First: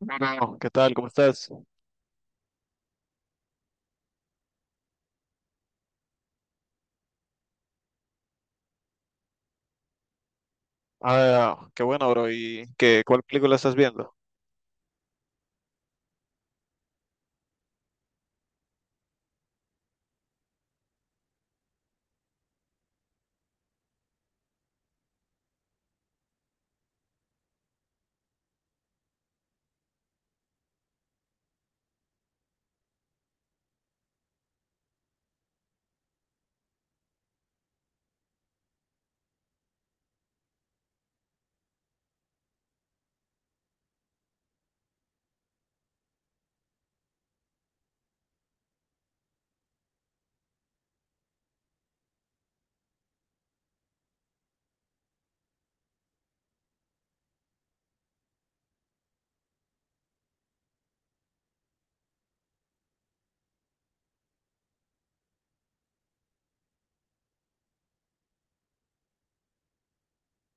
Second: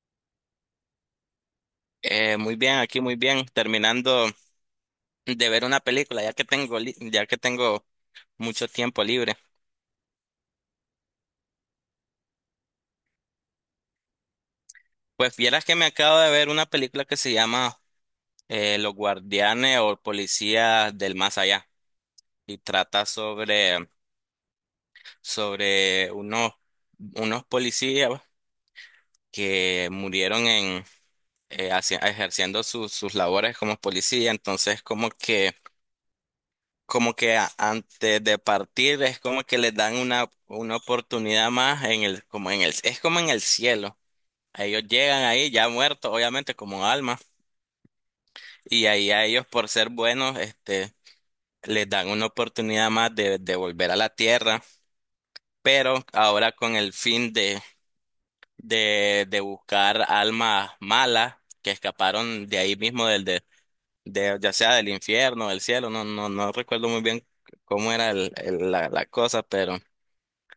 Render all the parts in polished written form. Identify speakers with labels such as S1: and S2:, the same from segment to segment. S1: Bueno, ¿qué tal? ¿Cómo estás?
S2: Muy bien, aquí muy bien, terminando de ver una película, ya que tengo, ya que tengo mucho tiempo libre.
S1: Ah, qué bueno, bro. ¿Y qué, cuál película estás viendo?
S2: Pues vieras que me acabo de ver una película que se llama Los Guardianes o Policías del Más Allá y trata sobre unos policías que murieron ejerciendo sus labores como policía, entonces como que antes de partir es como que les dan una oportunidad más en el, como en el, es como en el cielo. Ellos llegan ahí ya muertos, obviamente, como alma, y ahí a ellos por ser buenos, les dan una oportunidad más de volver a la tierra, pero ahora con el fin de buscar almas malas que escaparon de ahí mismo del, ya sea del infierno, del cielo, no, no, no recuerdo muy bien cómo era la cosa, pero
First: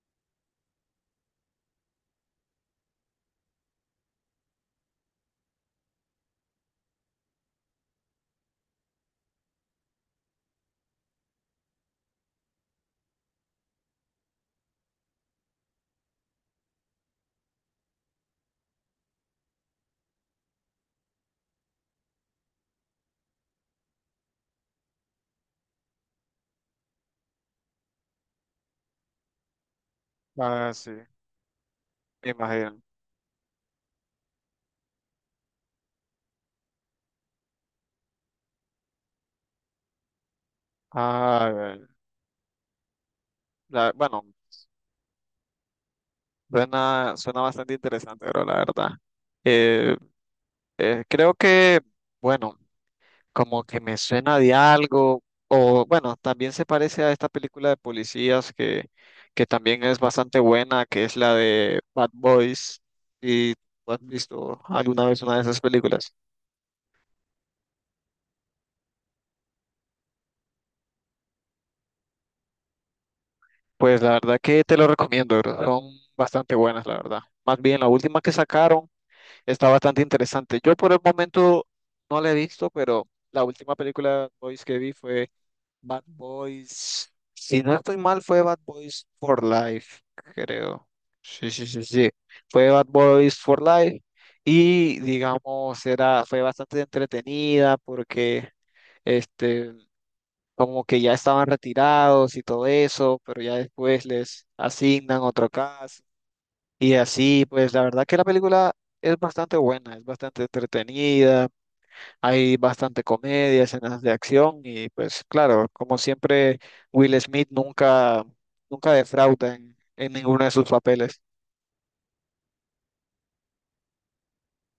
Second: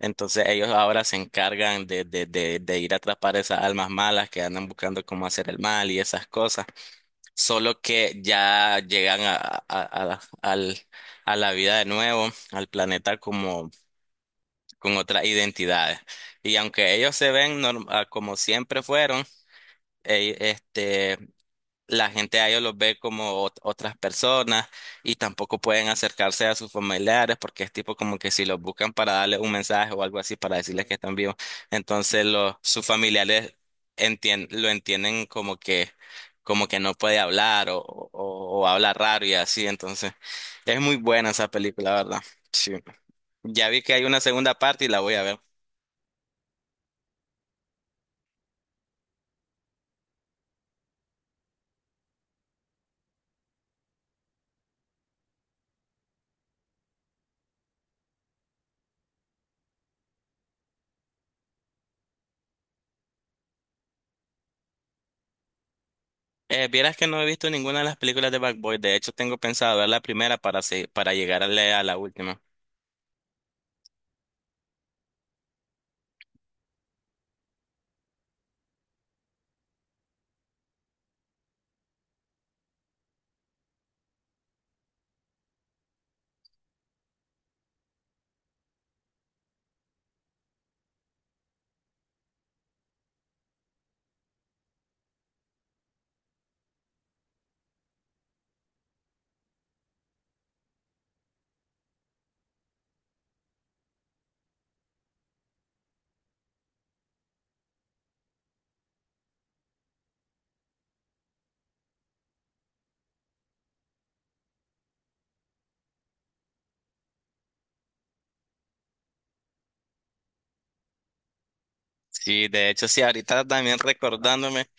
S2: entonces ellos ahora se encargan de ir a atrapar esas almas malas que andan buscando cómo hacer el mal y esas cosas. Solo que ya llegan a la vida de nuevo, al planeta como con otras identidades. Y aunque ellos se ven como siempre fueron, eh, este, la gente a ellos los ve como otras personas y tampoco pueden acercarse a sus familiares porque es tipo como que si los buscan para darles un mensaje o algo así para
S1: Ah,
S2: decirles
S1: sí,
S2: que están vivos, entonces
S1: me imagino.
S2: sus familiares lo entienden como que no puede hablar o habla raro y así, entonces es muy buena
S1: Ah,
S2: esa película, la ¿verdad? Sí. Ya vi que hay una
S1: bueno,
S2: segunda parte y la voy a ver.
S1: suena bastante interesante, bro, la verdad. Eh, Creo que, bueno, como que me suena de algo, o bueno, también se parece a esta película de policías que también es bastante buena, que es la de Bad Boys. ¿Y tú has visto alguna vez una de esas películas?
S2: Vieras que no he visto ninguna de las películas de Bad Boy. De hecho, tengo pensado ver la primera para llegarle a la última.
S1: Pues la verdad que te lo recomiendo, bro. Son bastante buenas, la verdad. Más bien, la última que sacaron está bastante interesante. Yo por el momento no la he visto, pero la última película de Bad Boys que vi fue Bad Boys. Si no estoy mal, fue Bad Boys for Life, creo. Sí, sí, sí, sí. Fue Bad Boys for Life y digamos, fue bastante entretenida. Porque... Este, Como que ya estaban retirados y todo eso, pero ya después les asignan otro caso. Y así, pues la verdad que la película es bastante buena, es bastante entretenida, hay bastante comedia, escenas de acción y pues claro, como siempre, Will Smith nunca, nunca defrauda en ninguno de sus papeles.
S2: Sí, de hecho, sí, ahorita también recordándome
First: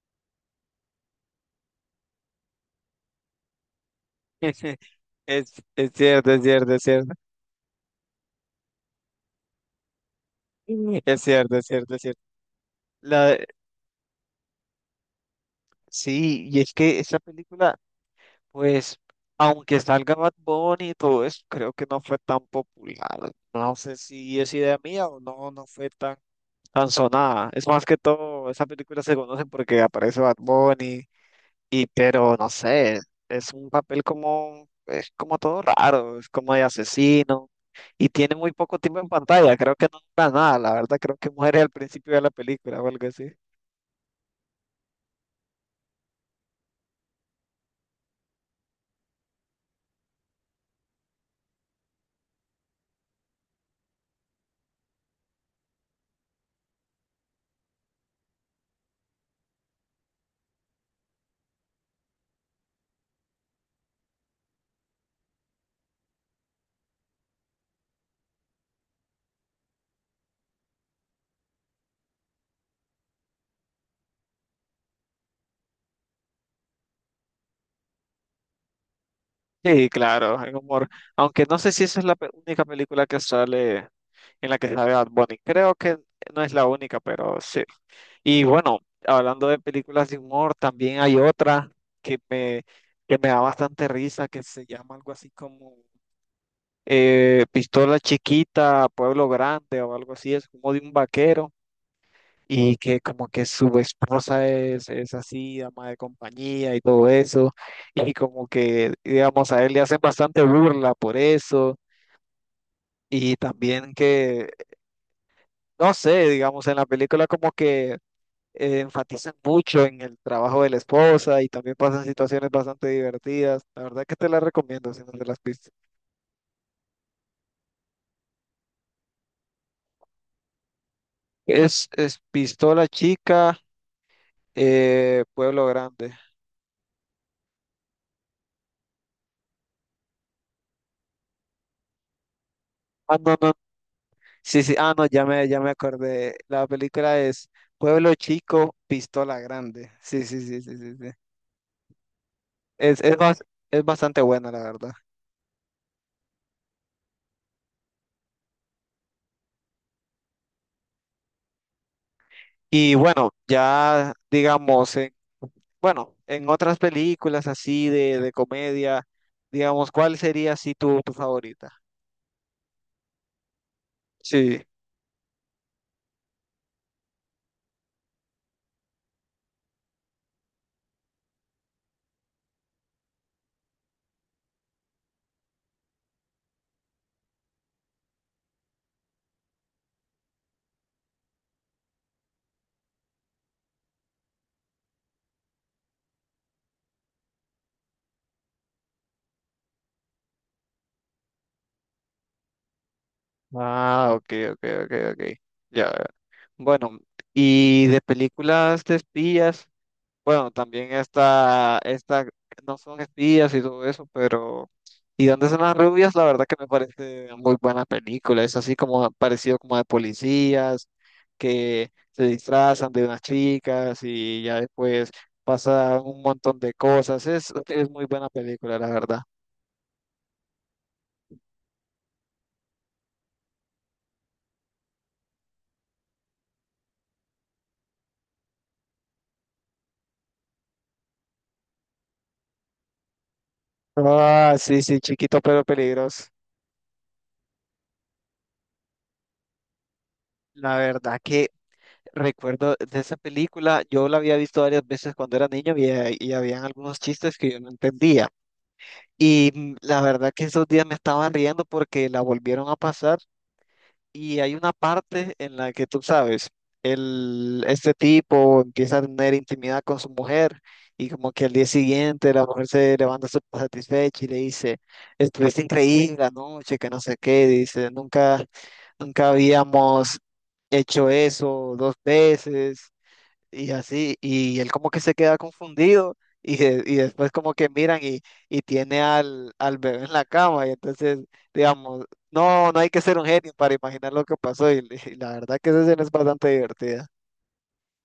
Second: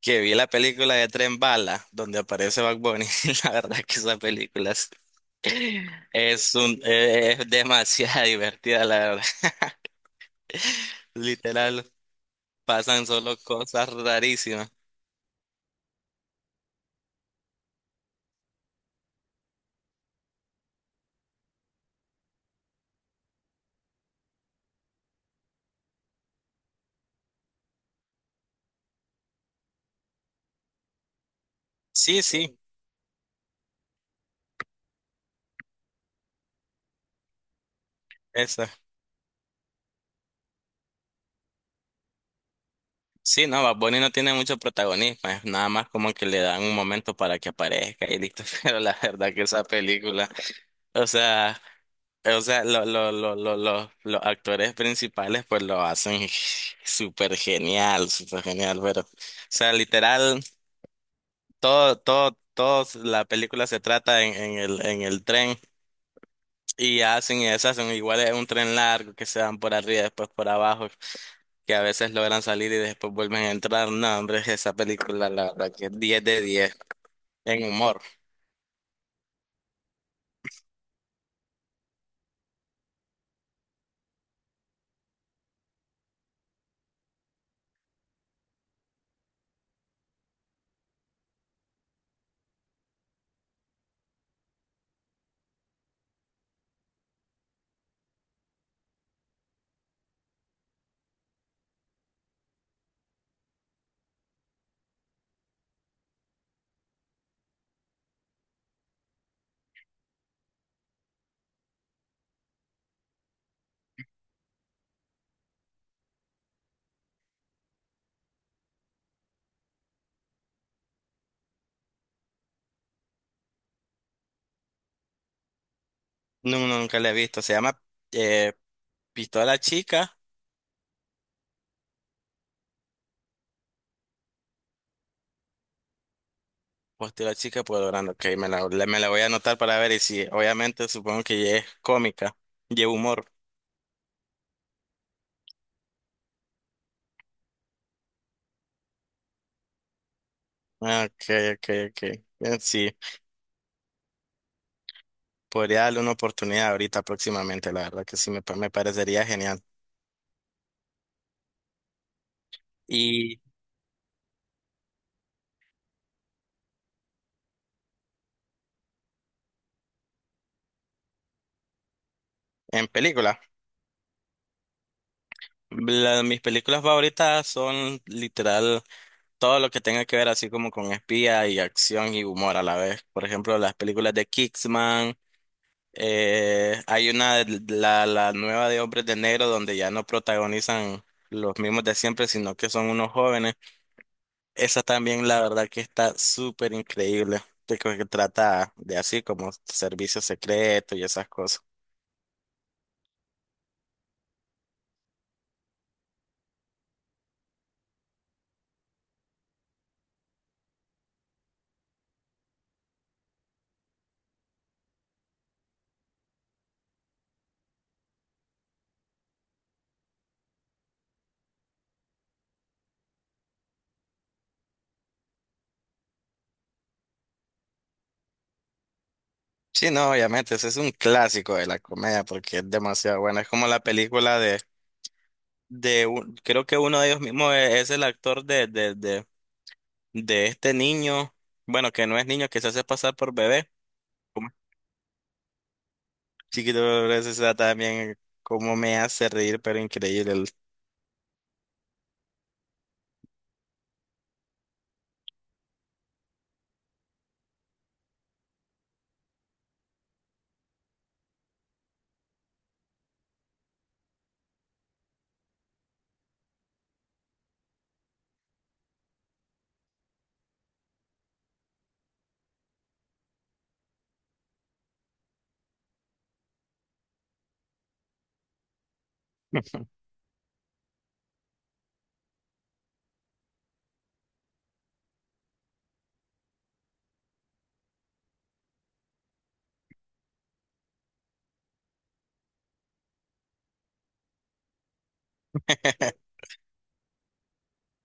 S2: que vi la película de Tren Bala, donde aparece Bad Bunny. La verdad que esa película
S1: Es cierto, es
S2: es
S1: cierto,
S2: un,
S1: es cierto.
S2: es demasiado divertida, la verdad.
S1: Mm. Es cierto, es
S2: Literal,
S1: cierto, es cierto.
S2: pasan solo
S1: La,
S2: cosas rarísimas.
S1: sí, y es que esa película. Pues, aunque salga Bad Bunny y todo eso, creo que no fue tan popular. No sé si es idea mía o no, no fue tan sonada. Es más que todo, esa película se conoce porque aparece Bad Bunny, y
S2: Sí,
S1: pero no
S2: sí,
S1: sé, es como todo raro, es como de asesino, y tiene muy
S2: eso.
S1: poco tiempo en pantalla, creo que no dura nada, la verdad creo que muere al principio de la película o algo así.
S2: Sí, no, Bad Bunny no tiene mucho protagonismo, es nada más como que le dan un momento para que aparezca y listo. Pero la verdad que esa película, o sea. O sea, los actores principales pues lo hacen súper genial, pero, o sea, literal, todo la película se trata en el tren y hacen y deshacen, igual es un tren largo que se dan por arriba, después por abajo, que a veces logran salir y después vuelven a entrar. No, hombre, esa película, la verdad que es 10 de 10 en humor.
S1: Sí, claro, hay humor. Aunque no sé si esa es la única película que sale en la que sale Bad Bunny. Creo que no es la única, pero sí. Y bueno, hablando de películas de humor, también hay otra que me, que me da bastante risa, que se llama algo así como Pistola Chiquita, Pueblo Grande o algo así. Es como de un vaquero y que como que su esposa es así, dama de compañía y todo eso, y como que, digamos, a él le hacen bastante burla por eso, y también que, no sé, digamos, en la película como que enfatizan mucho en el trabajo de la esposa y también pasan situaciones bastante divertidas. La verdad que te la recomiendo si no te las viste.
S2: No, nunca la he visto, se llama eh, Pistola Chica.
S1: Es Pistola Chica, Pueblo Grande.
S2: Hostia, la chica logrando ok, me la voy a anotar para ver y si, obviamente, supongo que ya es cómica, lleva
S1: Ah,
S2: humor.
S1: no, no, sí, sí, ah, no, ya me acordé. La película es Pueblo Chico, Pistola Grande. Sí, sí, sí, sí, sí,
S2: Ah,
S1: sí.
S2: ok, ok, ok. Sí,
S1: Es, es, bas- es bastante buena, la verdad.
S2: podría darle una oportunidad ahorita próximamente, la verdad que sí, me parecería genial.
S1: Y bueno,
S2: Y
S1: ya digamos, bueno, en otras películas así de comedia, digamos, ¿cuál sería así tu favorita?
S2: en película,
S1: Sí.
S2: mis películas favoritas son literal todo lo que tenga que ver así como con espía y acción y humor a la vez. Por ejemplo, las películas de Kingsman. Hay una, la nueva de Hombres de Negro, donde ya no protagonizan los mismos de siempre, sino que son unos jóvenes. Esa también, la verdad, que está súper increíble. De que trata de así como servicio secreto y esas cosas.
S1: Ah, ok, ok, ok, ok. Ya. Bueno, y de películas de espías. Bueno, también no son espías y todo eso, pero. ¿Y dónde son las rubias? La verdad que me parece una muy buena película. Es así como parecido como de policías que se disfrazan de unas chicas y ya después pasa un montón de cosas. Es muy buena película, la verdad.
S2: Sí, no, obviamente, ese es un clásico de la comedia porque es demasiado buena. Es como la película de creo que uno de ellos mismos es el actor de este niño, bueno, que no es niño, que se hace pasar por bebé.
S1: Ah, sí, sí, chiquito pero peligroso.
S2: Chiquito, pero eso está también cómo me hace reír, pero increíble.
S1: La verdad que recuerdo de esa película, yo la había visto varias veces cuando era niño y habían algunos chistes que yo no entendía. Y la verdad que esos días me estaba riendo porque la volvieron a pasar y hay una parte en la que tú sabes, el, este tipo empieza a tener intimidad con su mujer y como que al día siguiente la mujer se levanta súper satisfecha y le dice, estuviste increíble anoche, que no sé qué, dice, nunca, nunca habíamos hecho eso dos veces. Y así, y él como que se queda confundido y después como que miran y tiene al, al bebé en la cama y entonces, digamos, no, no hay que ser un genio para imaginar lo que pasó y la verdad que esa escena es bastante divertida.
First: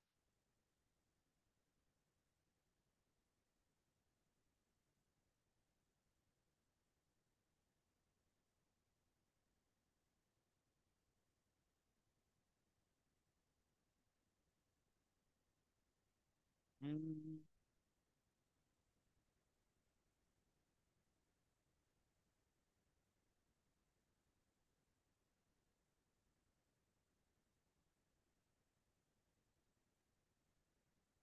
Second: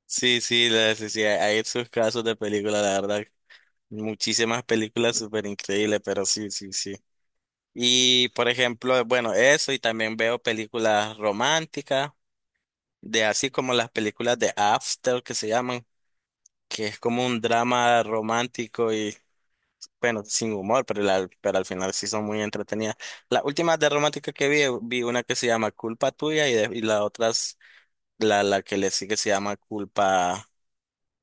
S2: Sí, sí, sí, sí, hay esos casos de películas, la verdad. Muchísimas películas súper increíbles, pero sí, sí, sí. Y por ejemplo, bueno, eso, y también veo películas románticas, de así como las películas de After que se llaman, que es como un drama romántico y bueno, sin humor, pero, pero al final sí son muy entretenidas. Las últimas de romántica que vi, vi una que se llama Culpa Tuya y la otra, la la que le sigue se llama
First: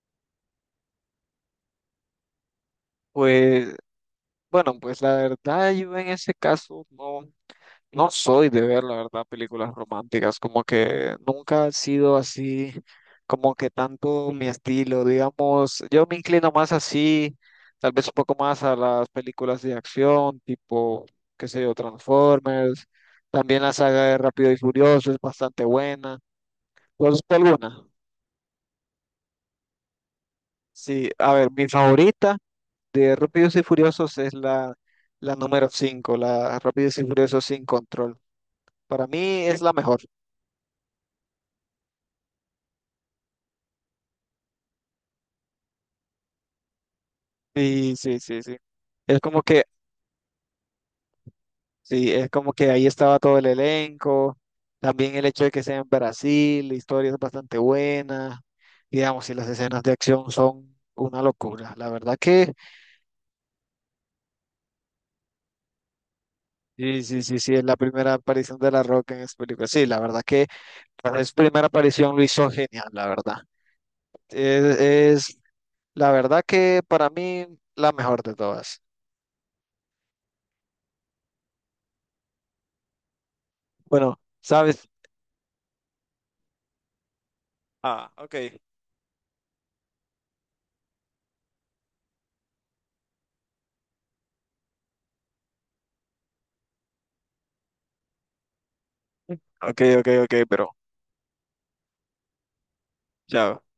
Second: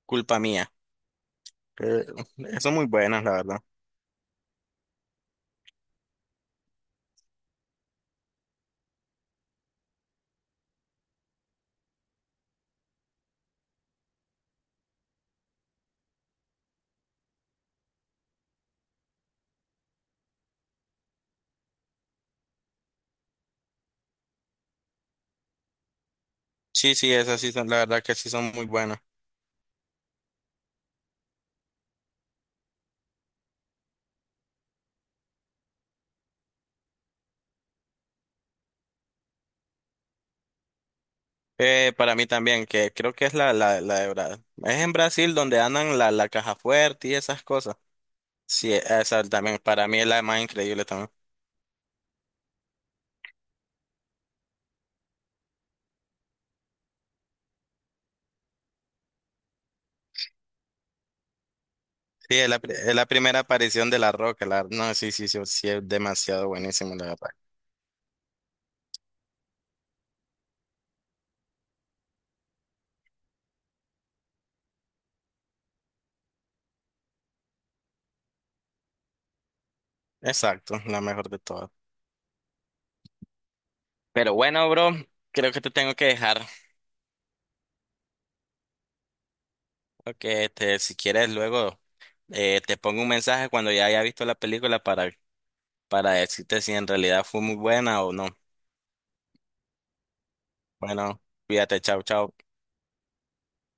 S2: Culpa Mía, que son muy buenas, la verdad.
S1: Pues, bueno, pues la verdad yo en ese caso no. No soy de ver, la verdad, películas románticas, como que nunca ha sido así, como que tanto mi estilo, digamos, yo me inclino más así, tal vez un poco más a las películas de acción, tipo, qué sé yo, Transformers, también la saga de Rápido y Furioso es bastante buena.
S2: Sí,
S1: ¿Tú has
S2: sí,
S1: visto
S2: esas sí son, la
S1: alguna?
S2: verdad que sí son muy buenas.
S1: Sí, a ver, mi favorita de Rápidos y Furiosos es la número cinco, la Rápidos y Furiosos sin control. Para mí es la mejor.
S2: Para mí también, que creo que es la de Brasil. Es en Brasil donde andan la caja fuerte y esas cosas.
S1: Sí, sí, sí, sí.
S2: Sí,
S1: Es
S2: esa
S1: como
S2: también,
S1: que,
S2: para mí es la más increíble también.
S1: sí, es como que ahí estaba todo el elenco, también el hecho de que sea en Brasil, la historia es bastante buena, digamos, y las escenas de acción son una locura. La verdad
S2: Sí, es
S1: que,
S2: es la primera aparición de La Roca. La, no, sí, sí, sí, sí, es demasiado buenísimo,
S1: sí,
S2: la
S1: sí,
S2: verdad.
S1: sí, sí, es la primera aparición de La Roca en esta película. Sí, la verdad que para su primera aparición lo hizo genial, la verdad. Es, es, la verdad que para mí, la mejor de todas.
S2: Exacto, la mejor de todas.
S1: Bueno,
S2: Pero bueno,
S1: ¿sabes?
S2: bro, creo que te tengo que dejar.
S1: Ah, ok.
S2: Porque este, si quieres luego. Te pongo un mensaje cuando ya haya visto la película para decirte si en realidad fue muy buena o no.
S1: Ok, ok, ok, pero,
S2: Bueno, cuídate, chao, chao.
S1: chao.